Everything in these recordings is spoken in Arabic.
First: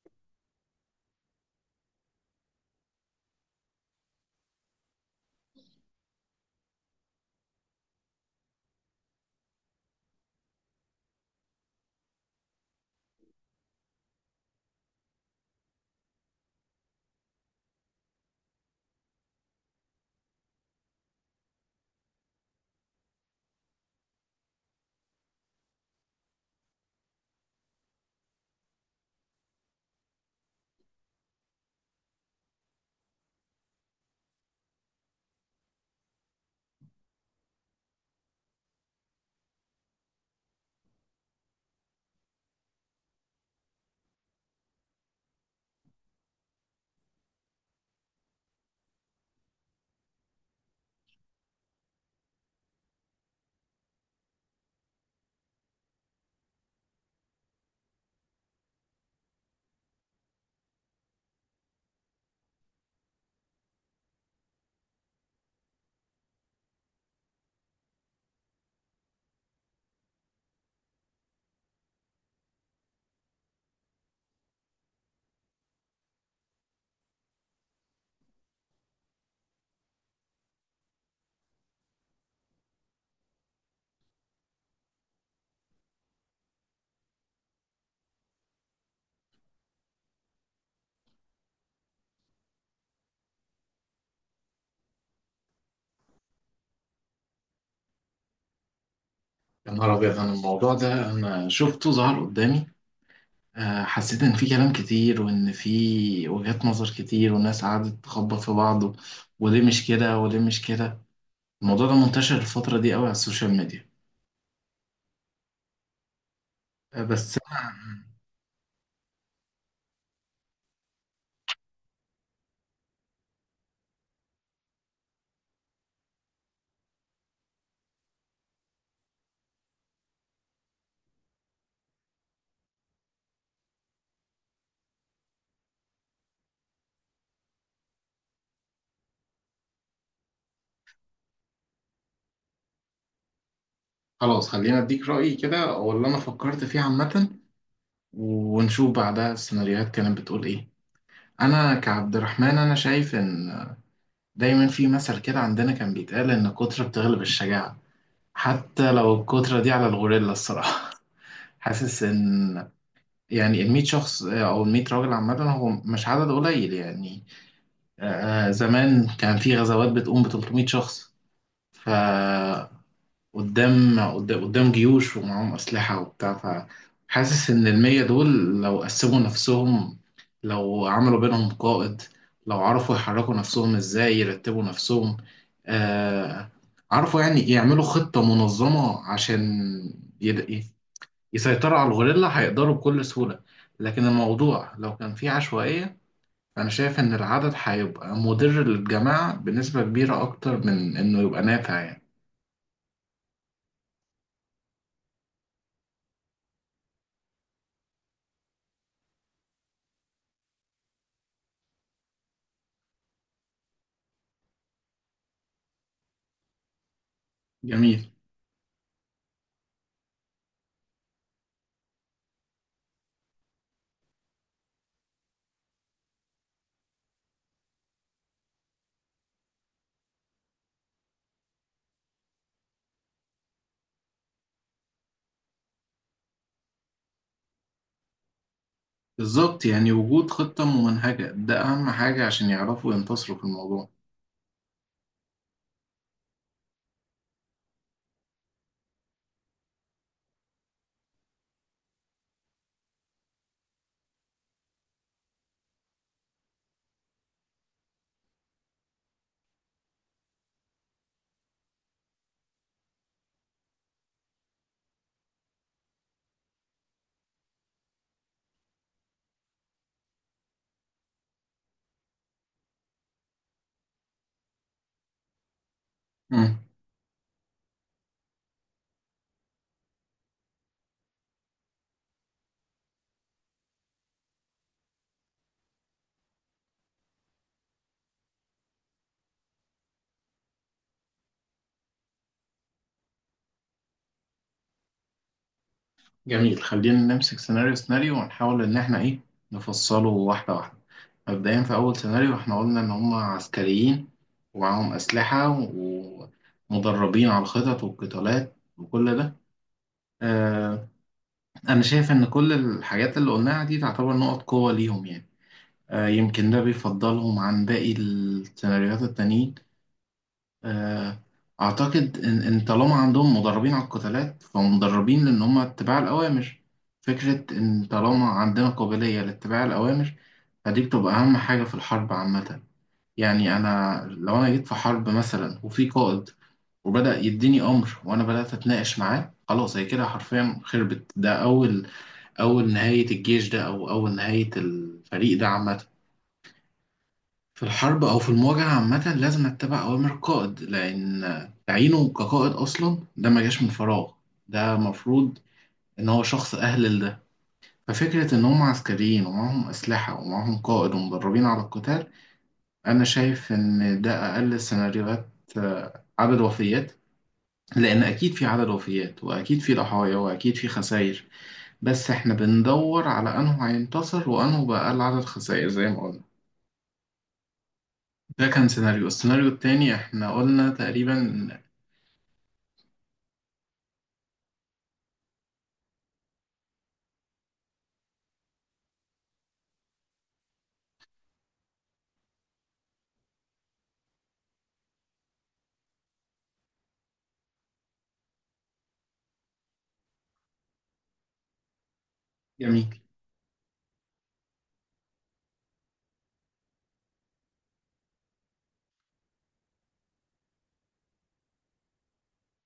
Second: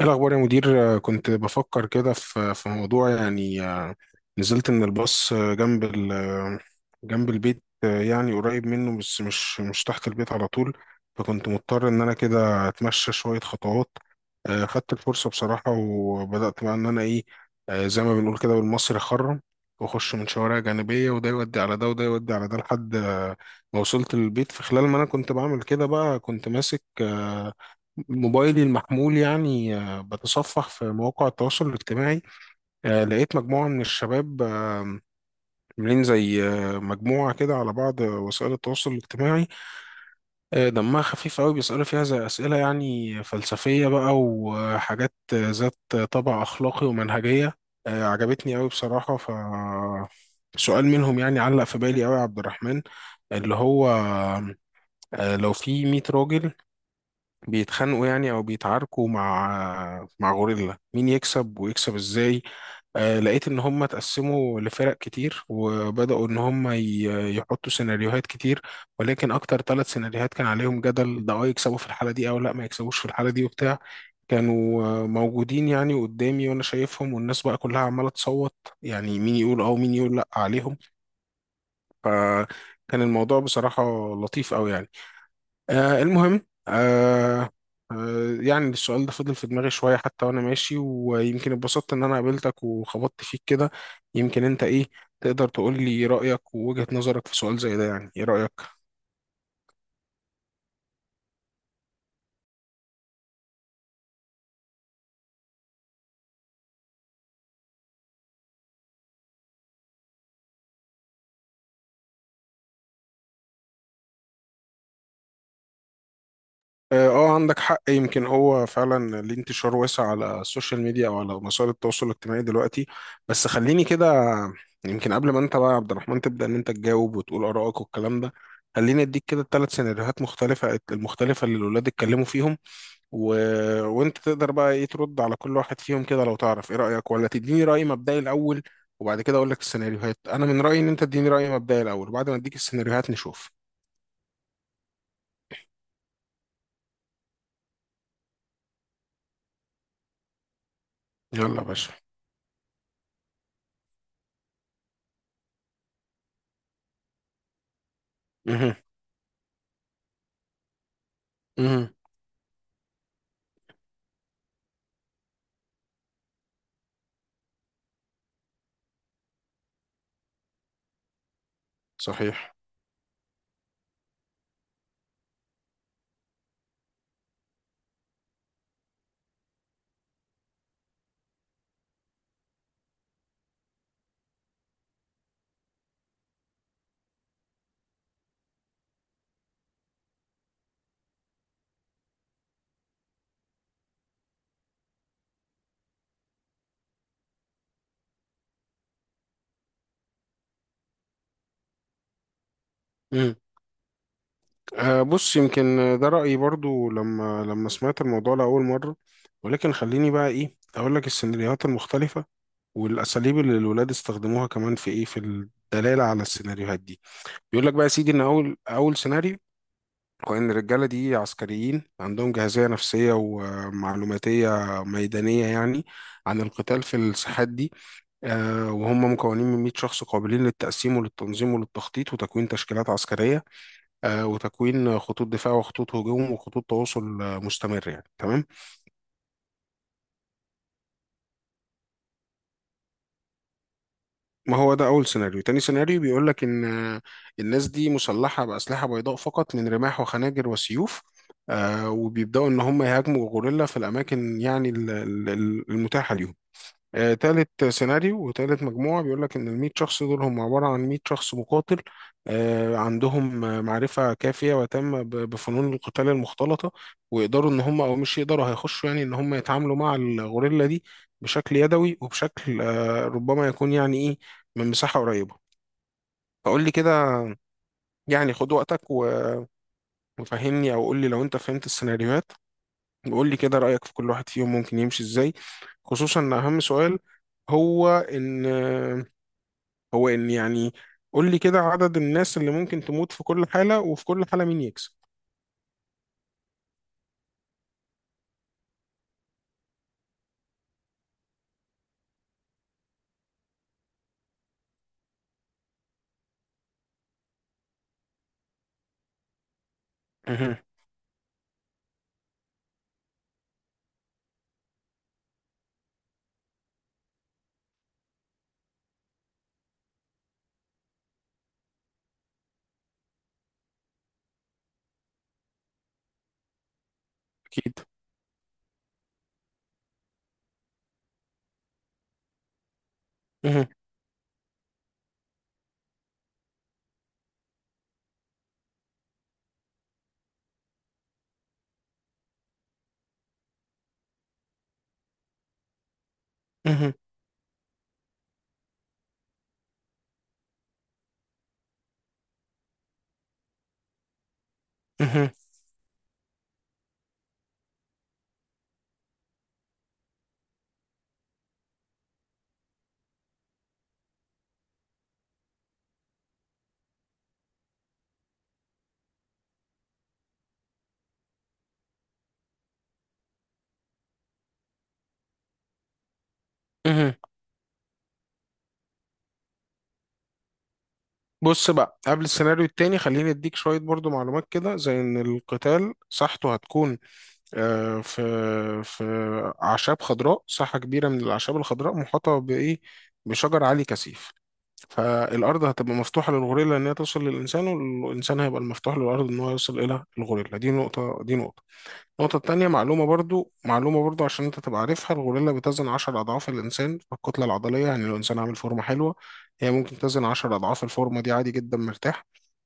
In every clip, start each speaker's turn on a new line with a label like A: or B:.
A: إيه الأخبار يا مدير؟ كنت بفكر كده في موضوع يعني. نزلت من الباص، جنب ال آه، جنب البيت، آه، يعني قريب منه، بس مش تحت البيت على طول. فكنت مضطر إن أنا كده أتمشى شوية خطوات. خدت الفرصة بصراحة، وبدأت بقى إن أنا، إيه آه، زي ما بنقول كده بالمصري، أخرم وأخش من شوارع جانبية، وده يودي على ده وده يودي على ده، لحد ما وصلت للبيت. في خلال ما أنا كنت بعمل كده بقى، كنت ماسك موبايلي المحمول، يعني بتصفح في مواقع التواصل الاجتماعي. لقيت مجموعة من الشباب، عاملين زي مجموعة كده على بعض وسائل التواصل الاجتماعي، دمها خفيف قوي، بيسألوا فيها زي أسئلة يعني فلسفية بقى، وحاجات ذات طابع أخلاقي ومنهجية. عجبتني قوي بصراحة. سؤال منهم يعني علق في بالي قوي يا عبد الرحمن، اللي هو لو في 100 راجل بيتخانقوا يعني، او بيتعاركوا مع غوريلا، مين يكسب ويكسب ازاي؟ لقيت ان هم اتقسموا لفرق كتير، وبداوا ان هم يحطوا سيناريوهات كتير. ولكن اكتر ثلاث سيناريوهات كان عليهم جدل، ده يكسبوا في الحالة دي او لا ما يكسبوش في الحالة دي وبتاع. كانوا موجودين يعني قدامي، وانا شايفهم، والناس بقى كلها عمالة تصوت، يعني مين يقول اه ومين يقول لا عليهم. فكان الموضوع بصراحة لطيف قوي يعني. المهم، يعني السؤال ده فضل في دماغي شوية، حتى وأنا ماشي، ويمكن اتبسطت إن أنا قابلتك وخبطت فيك كده. يمكن أنت تقدر تقول لي رأيك ووجهة نظرك في سؤال زي ده؟ يعني إيه رأيك؟
B: يا نهار أبيض، أنا الموضوع ده أنا شفته ظهر قدامي. آه، حسيت إن في كلام كتير وإن في وجهات نظر كتير والناس قعدت تخبط في بعض وليه مش كده وليه مش كده. الموضوع ده منتشر الفترة دي قوي على السوشيال ميديا. آه، بس
A: عندك
B: أنا
A: حق. يمكن هو فعلا ليه انتشار واسع على السوشيال ميديا، أو على وسائل التواصل الاجتماعي دلوقتي. بس خليني كده، يمكن قبل ما أنت بقى يا عبد الرحمن تبدأ إن أنت تجاوب وتقول آرائك والكلام ده، خليني أديك كده ثلاث سيناريوهات مختلفة اللي الولاد اتكلموا فيهم، و... وانت تقدر بقى ترد على كل واحد فيهم كده، لو تعرف ايه رأيك، ولا تديني رأي مبدئي الاول وبعد كده اقول لك السيناريوهات. انا من رأيي ان انت تديني رأي مبدئي الاول، وبعد ما اديك السيناريوهات نشوف.
B: خلاص، خلينا أديك رأيي كده أو اللي أنا فكرت فيه عامة، ونشوف بعدها السيناريوهات كانت بتقول إيه.
A: يلا يا
B: أنا
A: باشا.
B: كعبد الرحمن أنا شايف إن دايما في مثل كده عندنا كان بيتقال إن الكترة بتغلب الشجاعة،
A: مه.
B: حتى لو الكترة دي على الغوريلا الصراحة.
A: مه.
B: حاسس ان يعني ال 100 شخص، آه، او ال 100 راجل عامه هو مش عدد قليل يعني. آه، آه، زمان كان في غزوات بتقوم ب 300 شخص،
A: صحيح.
B: فقدام قدام جيوش ومعاهم اسلحه وبتاع. فحاسس ان ال 100 دول لو قسموا نفسهم، لو عملوا بينهم قائد، لو عرفوا يحركوا نفسهم ازاي، يرتبوا نفسهم، آه، عرفوا يعني يعملوا خطه منظمه عشان يد- يسيطروا على الغوريلا هيقدروا بكل سهولة. لكن الموضوع لو كان فيه عشوائية، أنا شايف إن العدد هيبقى مضر للجماعة بنسبة كبيرة أكتر من إنه يبقى نافع يعني.
A: مه. بص، يمكن ده رأيي برضو لما سمعت الموضوع لأول مرة. ولكن خليني بقى اقول لك السيناريوهات المختلفة، والاساليب اللي الولاد استخدموها كمان، في الدلالة على السيناريوهات دي. بيقول لك بقى يا
B: جميل،
A: سيدي ان اول سيناريو، وإن الرجالة دي عسكريين، عندهم جاهزية نفسية ومعلوماتية ميدانية يعني، عن القتال في الساحات دي. وهم مكونين من 100 شخص، قابلين للتقسيم وللتنظيم وللتخطيط وتكوين تشكيلات عسكرية، وتكوين خطوط دفاع وخطوط هجوم وخطوط تواصل مستمر، يعني تمام.
B: بالظبط، يعني وجود خطة ممنهجة ده أهم حاجة عشان يعرفوا ينتصروا في الموضوع.
A: ما هو ده أول سيناريو. تاني سيناريو بيقول لك إن الناس دي مسلحة بأسلحة بيضاء فقط، من رماح وخناجر وسيوف. وبيبدأوا إن هم يهاجموا غوريلا في الأماكن، يعني المتاحة ليهم. تالت سيناريو وتالت مجموعة بيقول لك إن الميت شخص دول هم عبارة عن ميت شخص مقاتل، عندهم معرفة كافية وتامة بفنون القتال المختلطة. ويقدروا إن هم، أو مش يقدروا، هيخشوا يعني إن هم يتعاملوا مع الغوريلا دي بشكل يدوي، وبشكل ربما يكون يعني من مساحة قريبة.
B: مم.
A: فقول لي كده، يعني خد وقتك وفهمني، أو قول لي لو أنت فهمت السيناريوهات، وقول لي كده رأيك في كل واحد فيهم ممكن يمشي إزاي. خصوصا إن أهم سؤال هو إن هو ان يعني قول لي كده عدد الناس اللي ممكن تموت في كل حالة، وفي كل حالة مين يكسب.
B: جميل، خلينا نمسك سيناريو سيناريو ونحاول إن إحنا إيه، نفصله واحدة واحدة. مبدئيا في أول سيناريو إحنا قلنا إن هم عسكريين ومعاهم أسلحة ومدربين على الخطط والقتالات وكل ده.
A: مهم.
B: آه، أنا شايف إن كل الحاجات اللي قلناها دي تعتبر نقط قوة ليهم يعني. آه، يمكن ده بيفضلهم عن باقي السيناريوهات التانيين. آه، أعتقد إن طالما عندهم مدربين على القتالات فمدربين لأن هم اتباع الأوامر. فكرة
A: اكيد.
B: إن طالما عندنا قابلية لاتباع الأوامر فدي بتبقى أهم حاجة في الحرب عامة. يعني
A: مهم.
B: أنا لو جيت في حرب مثلا وفي قائد وبدأ يديني أمر وأنا بدأت أتناقش معاه، خلاص هي كده حرفيا خربت. ده أول نهاية الجيش ده أو أول نهاية الفريق ده عامة.
A: مهم.
B: في الحرب أو في المواجهة عامة لازم أتبع أوامر القائد، لأن تعيينه كقائد أصلا ده ما جاش من فراغ، ده
A: مهم.
B: مفروض إن هو شخص أهل لده. ففكرة إن هم عسكريين ومعهم أسلحة ومعهم قائد ومدربين على القتال، أنا شايف إن ده أقل السيناريوهات، آه، عدد وفيات، لأن أكيد في عدد وفيات وأكيد في ضحايا وأكيد في خسائر، بس احنا بندور على انه هينتصر وانه بقى أقل عدد خسائر زي ما قلنا.
A: مهم.
B: ده كان سيناريو، السيناريو التاني احنا قلنا تقريبا.
A: بص بقى، قبل السيناريو التاني خليني اديك شوية برضو معلومات كده، زي ان القتال مساحته هتكون في في اعشاب خضراء، ساحة كبيرة من الاعشاب الخضراء، محاطة بايه، بشجر عالي كثيف. فالارض هتبقى مفتوحة للغوريلا ان هي توصل للانسان، والانسان هيبقى المفتوح للارض ان هو يوصل الى الغوريلا دي نقطة. النقطة التانية،
B: جميل
A: معلومة برضو، عشان أنت تبقى عارفها: الغوريلا بتزن عشر أضعاف الإنسان في الكتلة العضلية، يعني لو إنسان عامل فورمة حلوة، هي ممكن تزن عشر أضعاف الفورمة دي، عادي جدا، مرتاح.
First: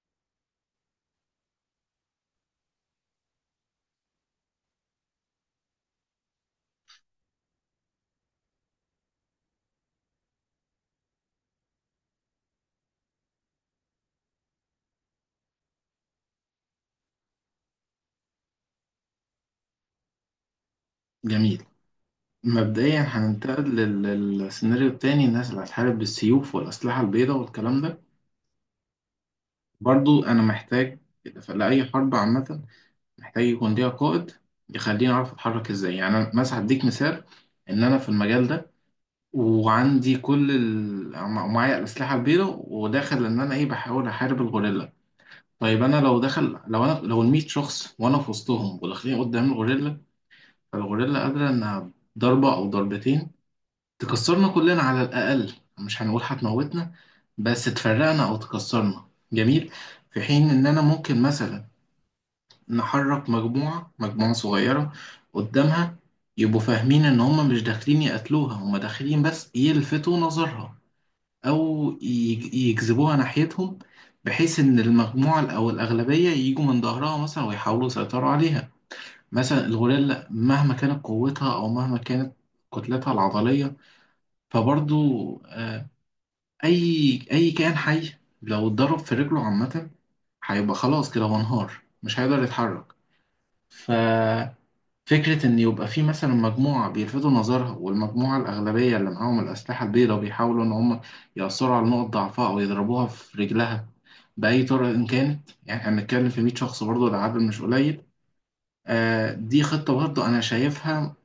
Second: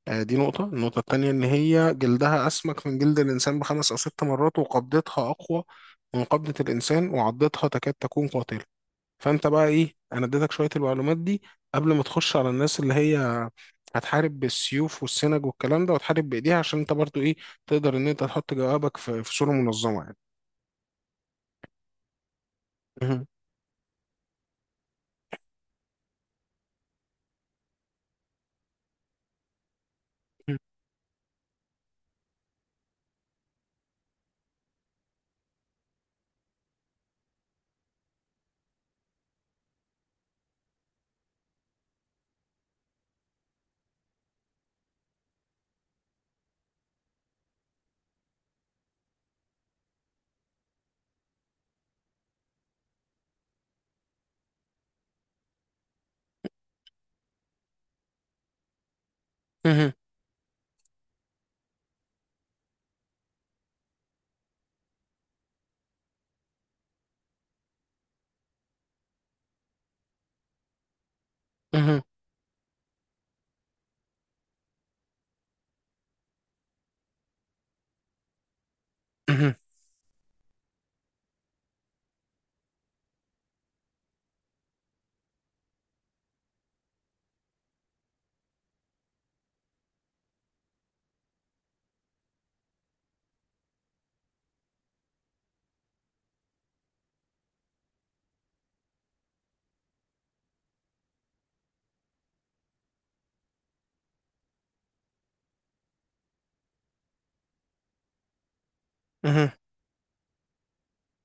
A: دي نقطة. النقطة التانية إن هي جلدها أسمك من جلد الإنسان بخمس أو ست مرات، وقبضتها أقوى من قبضة الإنسان، وعضتها تكاد تكون قاتلة. فانت بقى انا اديتك شويه المعلومات دي قبل ما تخش على الناس اللي هي هتحارب بالسيوف والسنج والكلام ده، وتحارب بايديها، عشان انت برضو تقدر ان انت تحط جوابك في صوره منظمه يعني.
B: جميل، مبدئيا
A: مهم.
B: هننتقل للسيناريو التاني، الناس اللي هتحارب بالسيوف والأسلحة البيضاء والكلام ده. برضو أنا محتاج لأي حرب عامة، محتاج يكون ليها قائد يخليني أعرف أتحرك إزاي. يعني أنا مثلا هديك مثال إن أنا في المجال ده وعندي كل ال ومعايا الأسلحة البيضاء وداخل إن أنا إيه بحاول أحارب الغوريلا. طيب انا لو انا لو ال 100 شخص وانا في وسطهم وداخلين قدام الغوريلا، فالغوريلا قادره انها ضربه او ضربتين تكسرنا كلنا على الاقل. مش هنقول هتموتنا، بس تفرقنا او تكسرنا. جميل،
A: مهم.
B: في حين ان انا ممكن مثلا نحرك مجموعه مجموعه صغيره قدامها، يبقوا فاهمين ان هم مش داخلين يقتلوها، هم داخلين بس يلفتوا نظرها او
A: مهم.
B: يجذبوها ناحيتهم، بحيث ان المجموعه او الاغلبيه يجوا من ظهرها مثلا ويحاولوا يسيطروا عليها.
A: مهم.
B: مثلا الغوريلا مهما كانت قوتها او مهما كانت كتلتها العضليه، فبرضو آه، اي اي كائن حي لو اتضرب في رجله عامه هيبقى خلاص كده هو انهار، مش هيقدر يتحرك. فكرة إن يبقى في مثلا مجموعة بيلفتوا نظرها والمجموعة الأغلبية اللي معاهم الأسلحة البيضاء بيحاولوا إن هم يأثروا على نقط ضعفها أو يضربوها في رجلها بأي طريقة إن كانت. يعني إحنا بنتكلم في 100 شخص برضه العدد مش قليل. آه،
A: مهم.
B: دي خطة برضه أنا شايفها،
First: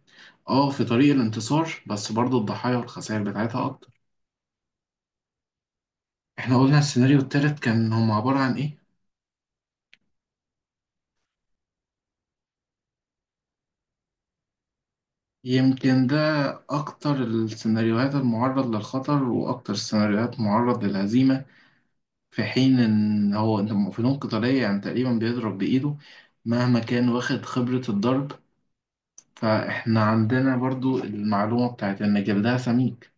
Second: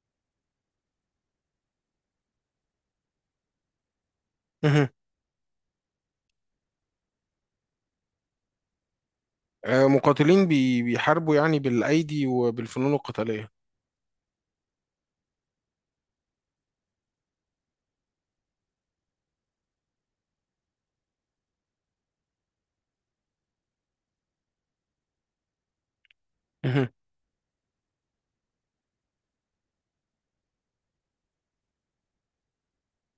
B: أه، في طريق الانتصار، بس برضه الضحايا والخسائر بتاعتها أكتر.
A: مهم.
B: إحنا قلنا السيناريو التالت كان هم عبارة عن إيه؟
A: مقاتلين بيحاربوا يعني بالايدي وبالفنون القتاليه.
B: يمكن ده أكتر السيناريوهات المعرض للخطر وأكتر السيناريوهات معرض للهزيمة. في حين ان هو انت فنون قتالية يعني تقريبا بيضرب بايده، مهما
A: مهم.
B: كان واخد خبرة الضرب. فاحنا عندنا برضو المعلومة بتاعت ان جلدها سميك،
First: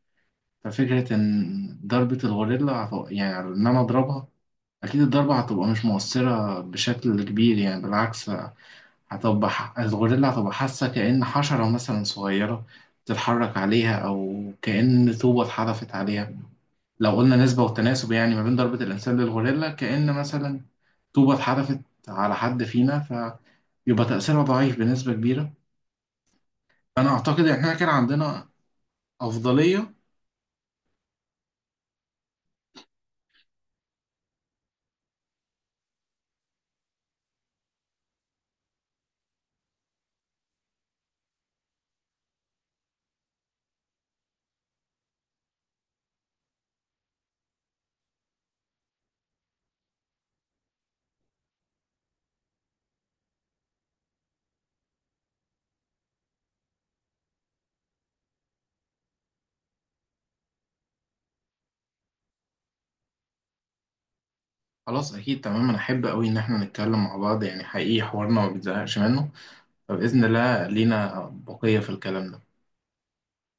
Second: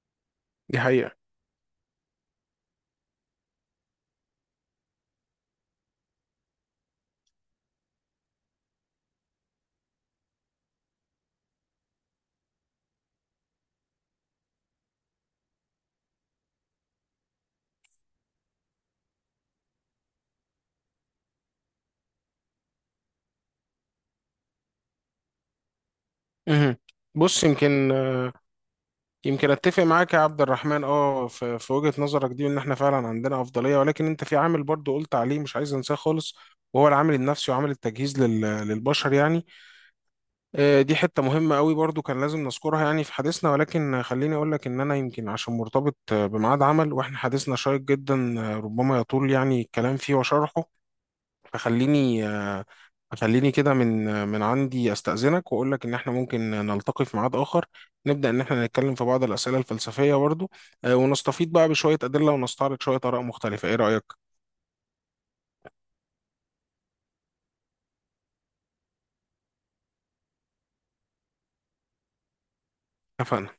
A: دي
B: ففكرة
A: حقيقه.
B: ان ضربة يعني ان انا اضربها، اكيد الضربة هتبقى مش مؤثرة بشكل كبير، يعني بالعكس، هتبقى الغوريلا هتبقى حاسة كأن حشرة مثلا صغيرة بتتحرك عليها او كأن طوبة اتحدفت عليها. لو قلنا نسبة والتناسب يعني ما بين ضربة الإنسان للغوريلا، كأن مثلا طوبة اتحدفت على حد فينا، فيبقى تأثيرها ضعيف بنسبة كبيرة.
A: مهم.
B: أنا أعتقد
A: بص
B: إن إحنا كان
A: يمكن
B: عندنا
A: يمكن اتفق
B: أفضلية.
A: معاك يا عبد الرحمن، في وجهة نظرك دي، ان احنا فعلا عندنا افضلية. ولكن انت في عامل برضو قلت عليه، مش عايز انساه خالص، وهو العامل النفسي وعامل التجهيز للبشر يعني. دي حتة مهمة قوي برضو، كان لازم نذكرها يعني في حديثنا. ولكن خليني اقول لك ان انا يمكن عشان مرتبط بميعاد عمل، واحنا حديثنا شيق جدا، ربما يطول يعني الكلام فيه وشرحه. فخليني آه، خليني كده من عندي استأذنك، واقول لك ان احنا ممكن نلتقي في ميعاد اخر، نبدأ ان احنا نتكلم في بعض الأسئلة الفلسفية برضو. ونستفيض بقى بشوية أدلة، ونستعرض شوية آراء مختلفة. ايه رأيك؟
B: خلاص أكيد، تمام، أنا أحب أوي إن إحنا نتكلم مع بعض، يعني حقيقي حوارنا ما بيتزهقش منه، فبإذن الله لينا بقية في الكلام ده.
A: اتفقنا.